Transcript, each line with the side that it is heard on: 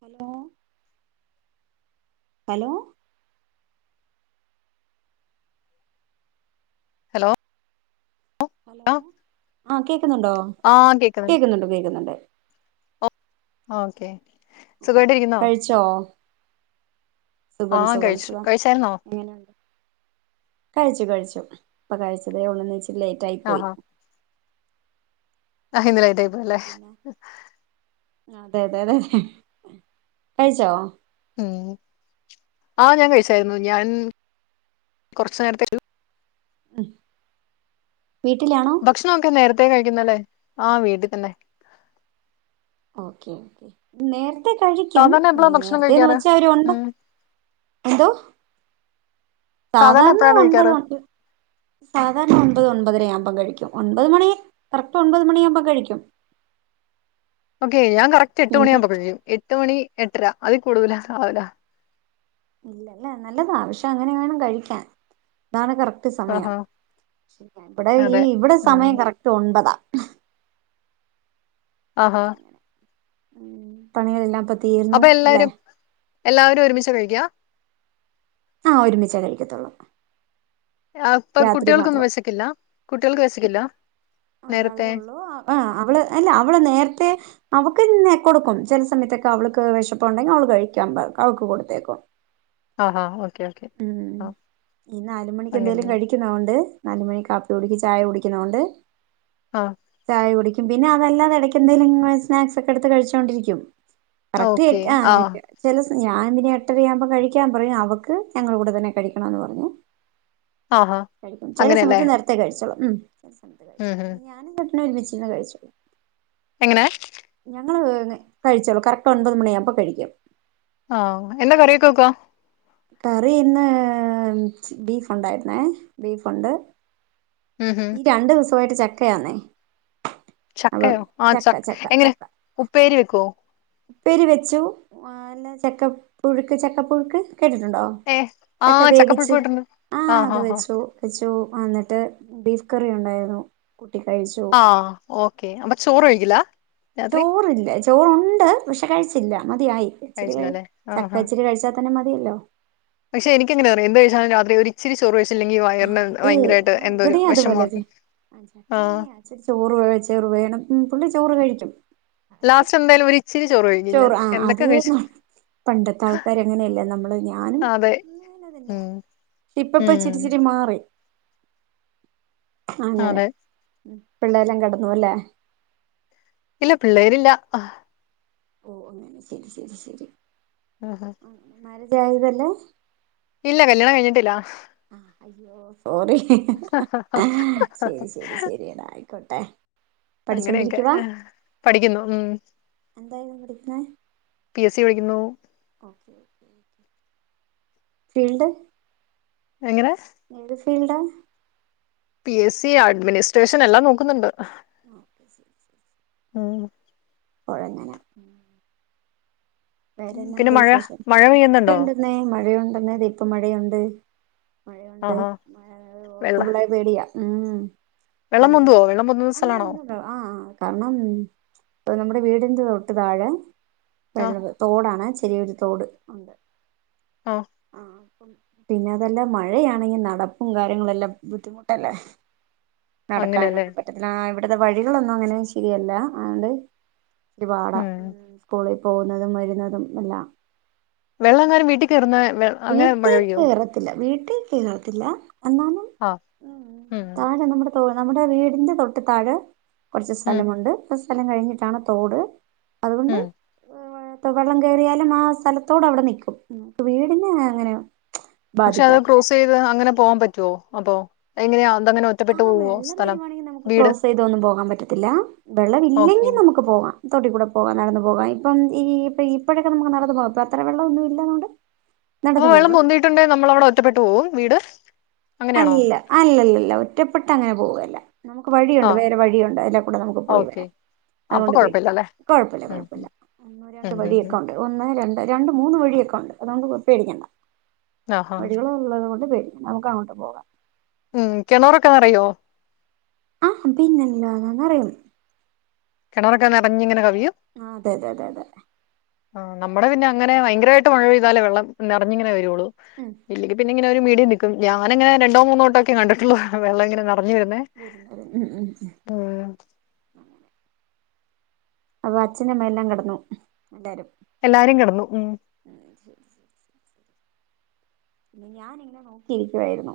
right: Hello hello
left: hello
right: hello ആ കേക്കുന്നുണ്ടോ കേക്കുന്നുണ്ട് കേക്കുന്നുണ്ട്.
left: ഓക്കേ
right: ഓക്കെ
left: സുഖമായിട്ടിരിക്കുന്നോ
right: കഴിച്ചോ
left: ആ
right: സുഖം സുഖം
left: കഴിച്ചു
right: സുഖം
left: കഴിച്ചായിരൂന്നോ
right: എങ്ങനെയുണ്ട് കഴിച്ചു കഴിച്ചു ഇപ്പൊ കഴിച്ചതേള്ളൂ [unintelligible] ലൈറ്റായി പോയി.
left: ആഹാ ആ ഇന്ന്
right: ഉം
left: ലൈറ്റായി പോയി
right: അപ്പം
left: ല്ലേ
right: പിന്നെ അതെ തെ തെ കഴിച്ചോ?
left: ഉം ആ ഞാൻ കഴിച്ചായിരുന്നു ഞാൻ കൊറച്ച നേരത്തെ
right: മ്
left: ഭക്ഷണം ഒക്കെ നേര ത്തേ കഴിക്കുന്നല്ലേ ആ വീട്ടിൽത്തന്നെ
right: ഓക്കെ നേര കഴിക്കും
left: സാധാരണ എപ്പളാ ഭക്ഷണം
right: നേരത്തെന്ന്
left: കഴിക്കാറ്
right: വെച്ചാൽ ഒരു ഒപത്
left: ഉം
right: എന്തോ സാധാരണ
left: എപ്പഴാ
right: ഒൻപത്
left: കഴിക്കാറ്
right: ഒ സാധാരണ ഒൻപത് ഒപതരയാ [unintelligible] കഴിക്കും ഒൻപത് മണി കറക്റ്റ് ഒൻപത് മണിയാകുമ്പോ കഴിക്കും
left: ഓക്കെ ഇയാൾ കറക്റ്റ്
right: ഇന്ന്
left: എട്ട്ണിയാമ്പോ കഴിക്കും എട്ട്മണി എട്ടര അതി കൂടുതല ആവല
right: ഇല്ലല്ലേ നല്ലതാ പക്ഷെ അങ്ങനെ വേണം കഴിക്കാൻ ഇതാണ് കറ റ്റ് സമയ
left: ആഹാ
right: ഇവിടെ ഈ
left: അതെ
right: ഇവിടെ
left: ഉം
right: സമയം കറക്റ്റ് ഒൻപതാ
left: ആഹാ
right: ഉം പണികൾ എല്ലാം പെ തീർന്നു
left: അപ്പൊ
right: അല്ലെ
left: എല്ലാവരും എല്ലാവരും ഒരുമിച്ച കഴിക്കാ
right: ആഹ ഒരുമിച്ച കഴിക്കത്തുള്ളൂ
left: അപ്പ
right: രാത്രി
left: കുട്ടികൾക്ക് ഒന്നും
right: മാത്രം
left: വിശക്കില്ല കുട്ടികൾക്ക് ക്കില്ല
right: ഒരാളെ ഉള്ളു ആ അവള് അല്ല അവള് നേരത്തെ അവക്ക് ഇന്നെ കൊടുക്കും ചില സമയത്തൊക്കെ അവൾക്ക് വിഷപ്പുണ്ടെങ്കിൽ അവള് കഴിക്കാൻ അവക്ക് കൊടുത്തേക്കും
left: ആഹ ആഓ
right: ഉം ഈ നാല് മണിക്ക് എന്തെലും
left: അങ്ങനെയല്ലേ
right: കഴിക്കുന്നൊണ്ട് നാല് മണിക്ക്‌ കാപ്പി കുടിച്ച് ചായ കുടിക്കുന്നതൊണ്ട്
left: ആ
right: ചായ കുടിക്ക എന്തിനാ അതെല്ലാം [unintelligible] സ്നാക്ക്സ് ഒക്കെ എടുത്തു കഴിച്ചോണ്ടിരിക്കും കറക്റ്റ് ആ ചില ഞാൻ പിന്നെ എട്ടര ആകുമ്പോ കഴിക്കാൻ പറയും അവക്ക് ഞങ്ങടെ കൂടെ തന്നെ കഴിക്കണോന്ന് പറഞ്ഞ്
left: ആഹാ
right: കഴിക്കും ചില
left: അങ്ങനെയല്ലേ
right: സമയത്തു നേരത്തെ കഴിക്കും മ്മ്
left: ഉം ഉം
right: [inaudible] ഞാനും ഒരുമിച്ചു ഇരുന്നു കഴിച്ചോളും
left: എങ്ങനെ
right: കറക്റ്റ് ഒമ്പതു മണിയാകുമ്പോ കഴിക്കും
left: ആ എന്താ കറി ഒക്കെ വെക്കുക
right: കറി ഇന്ന് ബീഫ് ഉണ്ടായിരുന്നു ബീഫ് ഉണ്ട്
left: ഉം ഉം
right: രണ്ടു ദിവസം ആയിട്ട് ച- ക്കയാണേ
left: ചക്കയോ ആ ചക്ക എങ്ങനെ
right: ചക്ക
left: ഉപ്പേരി വെക്കുവോ
right: ഉപ്പേരി വെച്ചു ചക്ക പുഴുക്ക് ചക്ക പ്പുഴുക്ക് കേട്ടിട്ടുണ്ടോ
left: ഏ ആ
right: ചക്ക വേവിച്ചു
left: ചക്കപ്പുഴുക്കുവെട്ടുണ്ട്
right: ആ അത്
left: ഹാ ഹാ
right: വെച്ചു വെച്ചു എന്നിട്ട് ബീഫ് കറി ഉണ്ടായിരുന്നു കഴിച്ചു
left: ആ ഓക്കേ അപ്പം ചോറ് കഴി- ക്കില്ല
right: തോറില്ല ചോറുണ്ട് വിഷ കഴിച്ചില്ല മതിയ ഇച്ചിരി
left: കഴിച്ചില്ല
right: ക
left: അല്ലേ ആഹാ
right: ചക്ക ഇച്ചിരി കഴിച്ചാ അഛനെ മതിയല്ലോ
left: പക്ഷെ എനിക്ക്ങ്ങനെയ എന്ത്ാാലും രാത്രി ചോറ
right: ആ അത് ആ എവിടെയാ അത്പലെതെ
left: വിഷമമാണ്
right: ച
left: ആ
right: എങ്ങനെയാ ചോറ്പ ചെറു വേണംുള്ളി ചോറ് കഴിക്കും
left: ലാസ്റ്റ് എന്തായാലും ഒരു ഇച്ചിരി കഴിക്കും ഞാൻ
right: ചോറ് ആ
left: എന്തൊക്കെ
right: അത്
left: കഴിച്ചു
right: പണ്ടത്തെ ആൾക്കാര അങ്ങനെയല്ലേ നമ്മള് ഞാനും
left: അതെ
right: അങ്ങ തന്നെയ
left: ഉം
right: ഇപ്പപ്പ
left: ഉം
right: ചിരിച്ചിരി മാറി അങ്ങനെ
left: അതെ
right: പിള്ളെല്ലാം കിടന്നു അല്ലേ
left: ഇല്ല പിള്ളേരില്ല
right: ഓ അന്നന്നെ ശരി ശരി ശരി ആ മര അതായതല്ലേ
left: ഇല്ല കല്യാണം കഴിഞ്ഞിട്ടില്ല
right: ആഹ് അയ്യോ സോറി
left: ആ
right: ക്കോട്ടെ
left: അങ്ങനെയൊക്കെ പഠിക്കുന്നു
right: എന്തായിരുന്നു പഠിക്കുന്നെ
left: ഉസ് വിളിക്കുന്നു
right: ഫീൽഡ്
left: എങ്ങനെ
right: എന്ത് ഫീൽഡാ
left: പി എസ് സി അഡ്മിനിസ്ട്രേഷൻ എല്ലാം നോക്കുന്നുണ്ട്
right: ഓക്കെ ശരി ശരിരി
left: ആഹ
right: ഒഴങ്ങനെ
left: പിന്നെ
right: വേറെന്താണ്ട്
left: മഴ
right: വിശേഷം
left: മഴ പെയ്യുന്നുണ്ടോ
right: മഴുണ്ടന്നേ മഴയ പറന്നതെ ഇപ്പ മഴയുണ്ട് മഴയുണ്ട്
left: ആഹാ
right: മ
left: വെള്ള
right: ഓക്ക്പളേ പേടിയ പറ
left: വെള്ളം പൊന്തുവോ വെള്ളം പൊന്തുന്ന
right: ഒന്ന
left: സ്ഥലാണോ
right: ഒന്നും ഇല്ല ആഹ കാരണം അ നമ്മുടെ വീട്ന്ത് തൊട്ട് താഴെ
left: ആ
right: പള്ളത് തോടാണ് ചെറിയൊരു തോട് ഉണ്ട്
left: ആ
right: ആഹ പിന്നെ അതെല്ലാം മഴയാണെങ്കിൽ നടപ്പും കാര്യങ്ങളെല്ലാം ബുദ്ധിമുട്ടല്ലേ
left: അങ്ങനെയല്ലേ
right: നടക്കാനൊന്നും പറ്റത്തില്ല ഇവിടെ ഇണ്ടത്തെ വഴികളൊന്നും അങ്ങനെ ശരിയല്ല അതൊണ്ട് വാട
left: ഉം
right: സ്കൂള പോന്നത് മൊയാൽ ന്നാതും അല്ല
left: വെള്ള കാരും വീട്ടി കേറുന്നേ
right: വീട്ടി കേറത്തില്ല വീ ട്ടി കേറാത്തില്ല
left: ആഹ് ഉം
right: ഓ നമ്മുടെ വീടിന്റെ തൊട്ടുത്തായെ കുറച്ച്
left: ഉം
right: സ്ഥലമുണ്ട് സ്ഥലം കഴിഞ്ഞിട്ടാണ് തോട് അതുകൊണ്ട്
left: ഉം
right: വാ ത് വെള്ളം കെറിയാലും ആ സ്ഥലത്തോട് അവിടെ നിൽക്കും നമുക്ക് വീട് പിന്നെ അങ്ങനെയ
left: പക്ഷെ അത് ക്രോസ് ചെയ്ത് അങ്ങനെ പോകാൻ പറ്റുമോ അപ്പൊ എങ്ങനെയാ അതങ്ങനെ ഒറ്റപ്പെട്ടു
right: ആ
left: പോവോ
right: വെള്ളം
left: സ്ഥലം
right: തരുവാണെങ്കിൽ നമുക്ക്
left: വീട്
right: ക്രോസ് ചെയ്തൊന്നും പോകാൻ പറ്റത്തില്ല വെള്ളം
left: ഓക്കെ
right: ഇല്ലെങ്കിൽ നമുക്ക് പോകാം തോട്ടികൂടെ പോകാം നടന്ന് പോകാം ഇപ്പം ഈ ഇപ്പ ഇപ്പോഴൊക്കെ നമക്ക് നടന്ന് പോകാം ഇപ്പൊ അത്ര വെള്ളന്നും ഇല്ലാതൊണ്ട്
left: അപ്പൊ വെള്ളം പൊന്തീട്ടുണ്ടെങ്കി നമ്മളവിടെ ഒറ്റപ്പെട്ട് പോകും വീട് അങ്ങനെയാണോ
right: അല്ല അല്ലല്ലല്ല ഒറ്റപ്പെട്ടങ്ങനെ പോവല്ല നമുക്ക്
left: ആ
right: വഴിയുണ്ട് വേറെ വഴിയുണ്ട് അതിലെ കൂടെ നമുക്ക് പോയി
left: ഓക്കെ
right: വരാം
left: അപ്പൊ
right: അതുകൊണ്ട് പേടിക്കണ്ട
left: കുഴപ്പമില്ലല്ലേ
right: കൊഴപ്പല്ല
left: ഉം
right: കൊഴപ്പല്ല ഒന്ന് ഒന്ന്, രണ്ട്
left: ഉം ഉം ഉം.
right: വഴിയൊക്കെ ഉണ്ട് ഒന്ന് രണ്ട് രണ്ട് മൂന്ന് വഴിയൊക്കെ ഒണ്ട് അതുകൊണ്ട് പേടിക്കണ്ട
left: ആഹാ
right: വഴികളുള്ളത്കൊള്ളത് കൊണ്ട് പേ നമുക്ക്‌ കാണ പോവ
left: ഉം കിണറൊക്കെ നെറയോ?
right: ആഹ് പിന്നെല്ലാതെ നെറയും
left: കിണറൊക്കെ നിറഞ്ഞിങ്ങെനെ
right: ആ അതെതെ അതെ
left: ആ നമ്മടെ പിന്നങ്ങനെ ഭയങ്കരമായിട്ട് മഴ പെയ്താലേ വെള്ളം നിറഞ്ഞിങ്ങനെ വരൊള്ളു
right: ഉം
left: ഇല്ലെങ്കിൽ പിന്നെ ഇങ്ങനെ ഒരു മീഡിയം നിക്കും ഞാനങ്ങനെ രണ്ടോ മൂന്നോ വട്ടൊക്കെ കണ്ടിട്ടൊള്ളു വെള്ളങ്ങനെ പറഞ്ഞിരുന്നേ
right: വരുന്നത് ഉം ഉം
left: ഉം
right: അത് അച്ചനും അമ്മയെല്ലാം കെടന്നു ല്ലാരും
left: എല്ലാരും കിടന്നു ഉം.
right: ഇനി ഞാനിങ്ങനെ നോക്കിയിരിക്കുവായിരുന്നു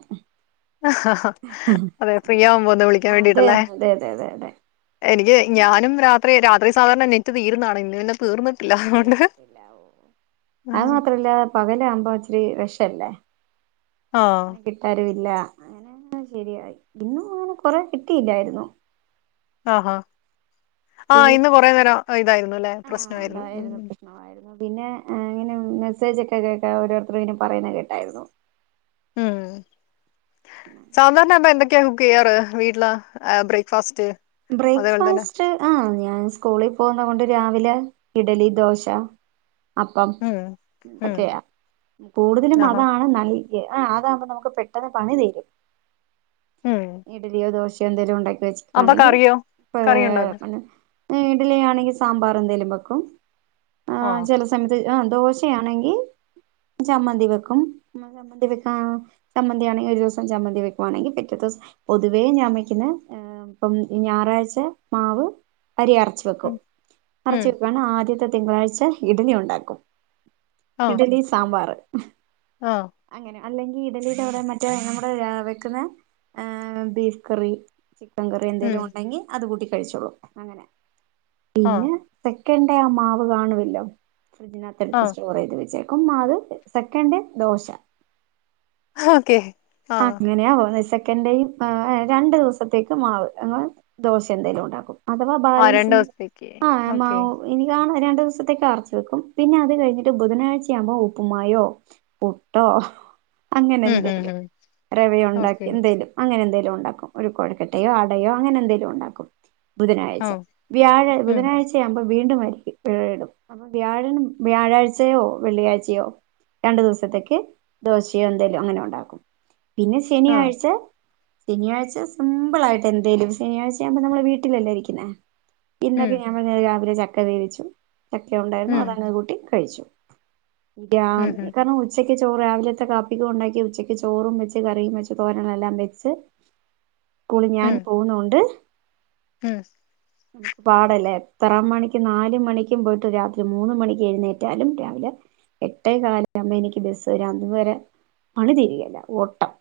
left: അതെ ഫ്രീ ആകുമ്പോ ഒന്ന് വിളിക്കാൻ വേണ്ടിട്ട്
right: അതെ
left: അല്ലെ
right: അതെ അതെ അതെ അതെ
left: എനിക്ക്
right: എന്നാ
left: ഞാനും രാത്രി രാ സാധാരണ നെറ്റ് തീരുന്നതാണ് ഇന്ന് പിന്നെ തീർന്ന്
right: അതുമാത്രമല്ല പകൽ ആകുമ്പോൾ ഇച്ചിരി വേശ് അല്ലെ
left: ആ ആ
right: ഇനി കിറ്റാരുവില്ല അങ്ങനെ ശെരി ആയി ഇന്ന് മുഴുവനും കൊറേ കിട്ടില്ലായിരുന്നു
left: ആ ഹ ആ ഇന്ന് കുറെ നേരം ഇതായിരുന്നുലെ
right: ആ
left: പ്രശ്നായിരുന്നു
right: അതായിരുന്നു പ്രശ്നമായിരുന്നു പിന്നെ ഇങ്ങനെ മെസ്സേജ് ഒക്കെ കേക്കാ ഓരോരുത്തര് ഇങ്ങനെ പറയുന്ന കേട്ടായിരുന്നു
left: ഉം സാധാരണ എന്ന എന്തൊക്കെ എന്തൊക്കെ കുക്കിയ്യാറ് വീട്ടില് ആ ബ്രേക്ക് ഫാസ്റ്റ്
right: ബ്രേക്ക് ഫാസ്റ്റ് ആ ഞാൻ ആ സ്കൂളിൽ പോകുന്നത് കൊണ്ട് രാവിലെ ഇഡലി ദോശ അപ്പം
left: ഉം ഉം
right: ഒക്കെയാ കൂടുതലും
left: ആഹാ
right: അതാണ് നല്ല ആ അതാവുമ്പോ നമുക്ക് പെട്ടെന്ന് പണി തീരും
left: ഉം
right: ഇഡലിയൊ ദോശയോ എന്തെലും ഉണ്ടാ ക്കി
left: അപ്പൊ
right: വെച്ചേക്കുവാണെകിൽ
left: കറിയോ കറി
right: ഏ
left: ഉണ്ടാക്കും
right: പിന്നെ ഇഡ്ഡലിയാണെങ്കിൽ സാമ്പാർ എന്തെങ്കിലും വെക്കും വെക്കും ആ
left: ആഹ്
right: ചില സമയത്ത് ആ ദോശ ആണെങ്കിൽ ചമ്മന്തി വെക്കും ചമന്തിആണെങ്കിൽ ഒരു ദിവസം ചമ്മന്തി വെക്കുവാണെങ്കിൽ പിറ്റത്തെ ദിവസം പൊതുവേ ഞാൻ വെക്കുന്നത് ആ ഇപ്പം ഞായറാഴ്ച മാവ് അരി അരച്ചു
left: ഉം
right: വെക്കും
left: ഉം
right: അരച്ചെടുകാണ് ആദ്യത്തെ തിങ്കളാഴ്ച ഇഡലി ഉണ്ടാക്കും
left: ആഹ്
right: ഇഡലി സാമ്പാർ
left: ആഹ്
right: അങ്ങനെ അല്ലെങ്കിൽ ഇഡ്ഡലി കൂടെ മറ്റേ നമ്മടെ ആ വെക്കുന്ന ആ ബീഫ് കറി ചിക്കൻ കറി എന്തെങ്കിലും
left: ഉം
right: ഉണ്ടെങ്കിൽ അത് കൂട്ടി കഴിച്ചോളും അങ്ങനെ
left: ആഹ്
right: പിന്നെ പെ ക്കെണ്ടെ ആ മാവ് കാണുവില്ലോ ഫ്രഡ്ജിനത്തെടുത്ത്
left: ആഹ്
right: സ്റ്റോർ ചെയ്ത് വച്ചേ ക്കും മാവ് സെക്കൻന്റ് ദോശ
left: ഓക്കെ
right: ആ
left: ആഹ്
right: അങ്ങനെയാോ ചെക്കയും രണ്ടു ദിവസത്തേക്ക് മാവ് അങ്ങെ ദോശ എന്തെലും ഉണ്ടാക്കും അഥവാ
left: ആഹ് രണ്ട്
right: ബാലൻസ്
left: ദിവസത്തേക്ക്
right: ആ മാ
left: ഓക്കെ
right: എനി കാണ രണ്ടു ദിവസത്തേക്ക് അറച്ച വെക്കും പിന്നെ അത് കഴിഞ്ഞിട്ട് ബുധനാഴ്ച ആകുമ്പോൾ ഉപ്പുമായോ പുട്ടോ അങ്ങനെ
left: ഉം ഉം
right: എന്തേലും
left: ഉം
right: രറെവയ ഉണ്ടാക്കി
left: ഓക്കെ
right: എന്തേലും അങ്ങനെ എന്തേലും ഒരു കോഴക്കട്ടയോ അടയോ അങ്ങനെ എന്തെങ്കലും ഉണ്ടാക്കും ബുധനാഴ്ച
left: ആഹ്
right: വ്യാഴ
left: ഉം
right: ബുധനാഴ്ച ആവുമ്പോ വീണ്ടുംമായി ടും അപ്പൊ വ്യാഴ വ്യാഴാഴ്ചയോ വെള്ളിയാഴ്ചയോ രണ്ടു ദിവസത്തേക്ക് ദോശയോ എന്തേലോ അങ്ങനെ ഉണ്ടാക്കും പിന്ന ശ ശനിയ
left: ആഹ്
right: ആായിരിച്ച ശനിയാഴ്ച സിമ്പിൾ ആയിട്ട് എന്തേലും ശനിയാഴ്ച ആ്യുമ്പോൾ നമ്മളെ വീട്ടിലല്ലേ ഇരിക്കുന്നേ
left: ഉം
right: ഇന്നൊക്കെ ഞമ്മ നേിലെ ഒക്കെ നവിച്ചു ഒൊക്കെ ഉണ്ടായിരുന്നു
left: ഉം
right: അതങ്ങ് കൂട്ടി കഴിച്ചു ഇാ
left: ഉം ഉം
right: കാരണം ഉച്ചക്ക് ചോറ് രാവിലത്തെ കാപ്പിക ഉണ്ടാക്കി ഉച്ചയ്ക്ക് ചോറും വെച്ച് കറിയും വെച്ച് തോരങ്ങളെല്ലാം വെച്ച് ഇൂളി ഞൻ പോകുന്നുോണ്ട്
left: ആഹ
right: നമുക്ക് പാടല്ലേ എത്രാം മണിക്ക്ും നാല മണിക്കും പോയിട്ട് രാത്രി മൂന്ന് മണിക്ക് എഴുന്നേറ്റാലും രാവിലെ എട്ടേ കാല ആുമ്പോ എനിക്ക് ബസ് ഒരു അ വരെ മണി തതിരിക ഓട്ടം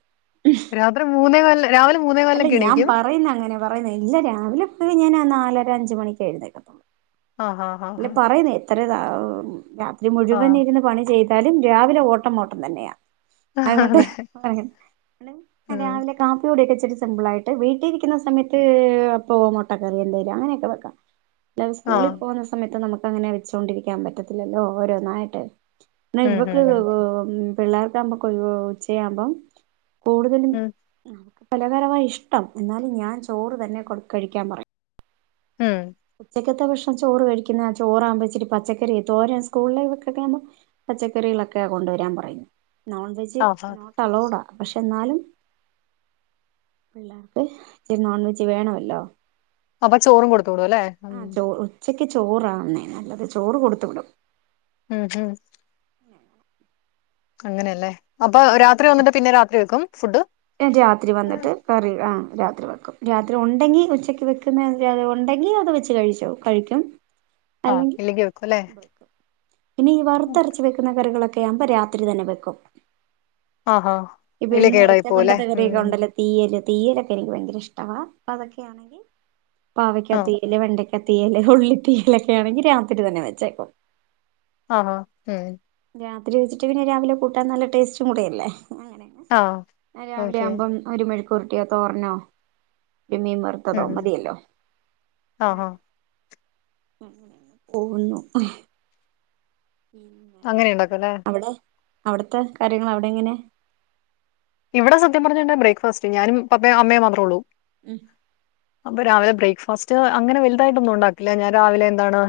left: രാത്രി മൂന്നേ നല്ലേ രാവിലെ മൂന്നേ വല്ലെ
right: അല്ല ഞാൻ
left: ഇണക്കും
right: പറയുന്ന അങ്ങനെ പറയുന്ന ഇല്ല രാവിലെ പോ ഞാൻാ നാലര അഞ്ച മണിക്ക് എഴുന്നേക്കത്തോൂ
left: ആഹ് ആഹ് ആഹ്
right: അല്ല
left: ആഹ്
right: പറയുന്നേ എത്രയതാ അ ഇത് മുഴുവൻ
left: ആഹ്
right: ഇരുന്ന് പണി ചെയ് എാലും രാവിലെ ഓട്ടം ഓട്ടം തന്നെയാ അതുകൊണ്ട്
left: അതെ
right: പറയഞ
left: ഉം.
right: രാവിലെ കാപ്പി കൂടെൊക്കെ ഇച്ചരി സിമ്പിൾ ആായിട്ട് വീട്ടിലിരിക്കുന്ന സമയത്ത് പോ മുട്ട കറി എന്തര് അങ്ങനെയൊക്കെ വെക്കാം ഞൻ
left: ആഹ്.
right: സ്കൂളിൽ പോകുന്ന നമുക്ക് അങ്ങനെ വെച്ചൊണ്ടിരിക്കാൻ പറ്റത്തില്ലോ ഒരോന്നായിട്ട് ന്നാ
left: ഉം, ഉം,
right: ഇവക്ക്
left: ഉം.
right: പിള്ളേർക്കാവുമ്പോ കൊ ഉച്ചയാവുമ്പം കൂടുതലും
left: ഉം,
right: നമുക്ക് പലഹാരമായി ഇഷ്ടം എന്നാലും ഞാൻ ചോറ് തന്നെ കൊട് കഴിക്കാൻ പറയും
left: ഉം.
right: ഉച്ചക് ക്കെത്തെ ഭക്ഷണം ചോറ് കഴിക്കുന്ന ചോറാവുമ്പോ ഇച്ചിരി പച്ചക്കറി തോരൻ സ്കൂളിലൈവക്കൊക്കെ ആവുമ്പോ പച്ചക്കറികളൊക്കെ കൊണ്ടുവരാൻ പറയും നോൺവെജ്
left: ആഹ് ആഹ്.
right: നോട്ട്‌ അലൗടാ പക്ഷെ എന്നാലും പിള്ളേർക്ക് ഇച്ചിരി നോൺവെജ് വേണമല്ലോ
left: അപ്പൊ ചോറും കൊട് ത്ത് വിടൂലേ അം
right: ആ ചോ ഉച്ചക്ക് ചോറാന്നേ നല്ലത് ചോറ് കൊടുത്ത് വിടും
left: ഉം ഹം അങ്ങനെയല്ലേ അപ്പൊ
right: അങ്ങനെ
left: രാത്രി വന്നിട്ട് പിന്നെ രാത്രി വെക്കും ഫുഡ്
right: രാത്രി വന്നിട്ട് കറി ആ രാ- രാത്രി വെക്കും രാത്രി ഉണ്ടെങ്കിൽ ഉച്ചക്ക് വെക്കുന്ന ഉണ്ടെങ്കിൽ അത് വെച്ച് കഴിക്കും
left: ആ
right: അല്ലെങ്കിൽ
left: ഇല്ലങ്കി വെയ്ക്കും ഇല്ലേ
right: വെക്കും. പിന്നെ ഈ വറുത്തരച്ച് വെക്കുന്ന കറികളൊക്കെ- ആവുമ്പോ രാത്രി തന്നെ വെക്കും
left: ആ ആ
right: ഇപ്പൊ
left: ഇല്ലേ കേടായി പോകും ഇല്ലേ
right: തീയാലൊക്കെ എനിക്ക് ഭയങ്കര ഇഷ്ടമാണ് അപ്പൊ അതൊക്കെയാണെങ്കിൽ-
left: ആഹ്.
right: പാവക്കാത്തിയാൽ വെണ്ടെ ക്കെ തീയൽ ഉള്ളി തീയലൊക്കെ ആണെങ്കി രാത്രി തന്നെ വെച്ചേക്കും
left: ആ ആ ഉം
right: രാത്രി വെച്ചിട്ട് പിന്നെ രാവിലെ കൂട്ടാൻ നല്ലടേസ്റ്റും കൂടയല്ലേ
left: ആഹ്.
right: അങ്ങനെയ രാവിലെ
left: ഓക്കെ.
right: ആവുമ്പം ഒരു മെഴ് ക്ക്‌ ഉരുട്ടിയോ തോരനോ ഒരു മീൻ
left: ഉം.
right: വറുത്തതോ
left: ഉം.
right: മതിയല്ലോ
left: ആഹാ.
right: അങ്ങനെ പോകുന്നു
left: അങ്ങനേണ്ടാക്കലേ
right: അവ്ട്ത്തെ കാര്യങ്ങള് അവിടെ എങ്ങനെ
left: ഇവിടെ സത്യം പറഞ്ഞ്ണ്ടെ ബ്രേക്ക്ഫാസ്റ്റ് ഞാനും പപ്പേം അമ്മേം മാത്രാെള്ളൂ
right: ഉം
left: അപ്പ രാവ്‌ലെ ബ്രേക്ക്ഫാസ്റ്റ് അങ്ങനെ വൽതായിട്ടാെന്നും ഒണ്ടാക്കില്ല ഞാൻ രാവിലെ എന്താണ്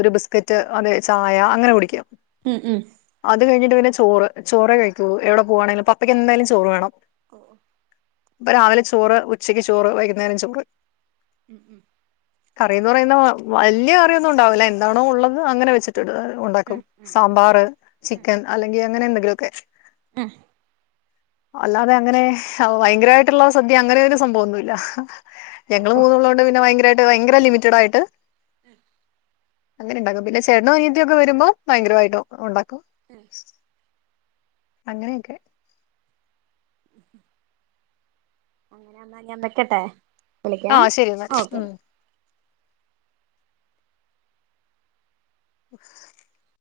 left: ഒര് ബിസ്ക്കറ്റ് അല്ലെ ചായ അങ്ങനെ കുടിക്കും
right: ഉം ഉം
left: ട്ട് പിന്നെ ചോറ് ചോറേ കഴിക്കൊള്ളൂ എവിടെ പോവാണേലും പപ്പക്കെന്തായാലും ച് ചോറ് വേണം
right: ഓ
left: പ്പ രാവിലെ ചോറ് ഉച്ചക്ക് ചോറ് വൈകുന്നേ
right: ഉം ഉം
left: കറിന്ന് പറയുന്ന വല്യ കറിയൊന്നും ഉണ്ടാവില്ല എന്താണോ ഉള്ളത് [unintelligible] ഒണ്ടാക്കും
right: ഉം ഉം
left: സാമ്പാറ് ചിക്കൻ അല്ലെങ്കിൽ അങ്ങനെ എ ഇതൊക്കെ [unintelligible]
right: മം
left: അല്ലാതെ അങ്ങനെ ഒ ഭയങ്കരായിട്ടുള്ള സദ്യ അങ്ങനെ രു സംഭവൊന്നുമല്ല
right: ഓ
left: ഞങ്ങള്
right: ഓ
left: മൂന്നൂള്ള കൊണ്ട് പിന്നെ ഭയങ്കരാ [unintelligible] [unintelligible] ഭയങ്കര ലിമിറ്റഡ് ആയിട്ട്
right: മം
left: അങ്ങനെ എണ്ടാക്കും പിന്നെ ചേട്ടനോ അനിയത്തിയൊക്കെ വരുമ്പോ ഭയങ്കരമായിട്ട് ഒണ്ടാക്കും
right: [inaudible]
left: അങ്ങനെയൊക്കെ
right: അങ്ങനെന്നാ ഞാൻ വെക്കട്ടെ
left: ആ
right: വിളിക്കാം
left: ശരി മതി
right: ഓക്കെ
left: ഉം [unintelligible]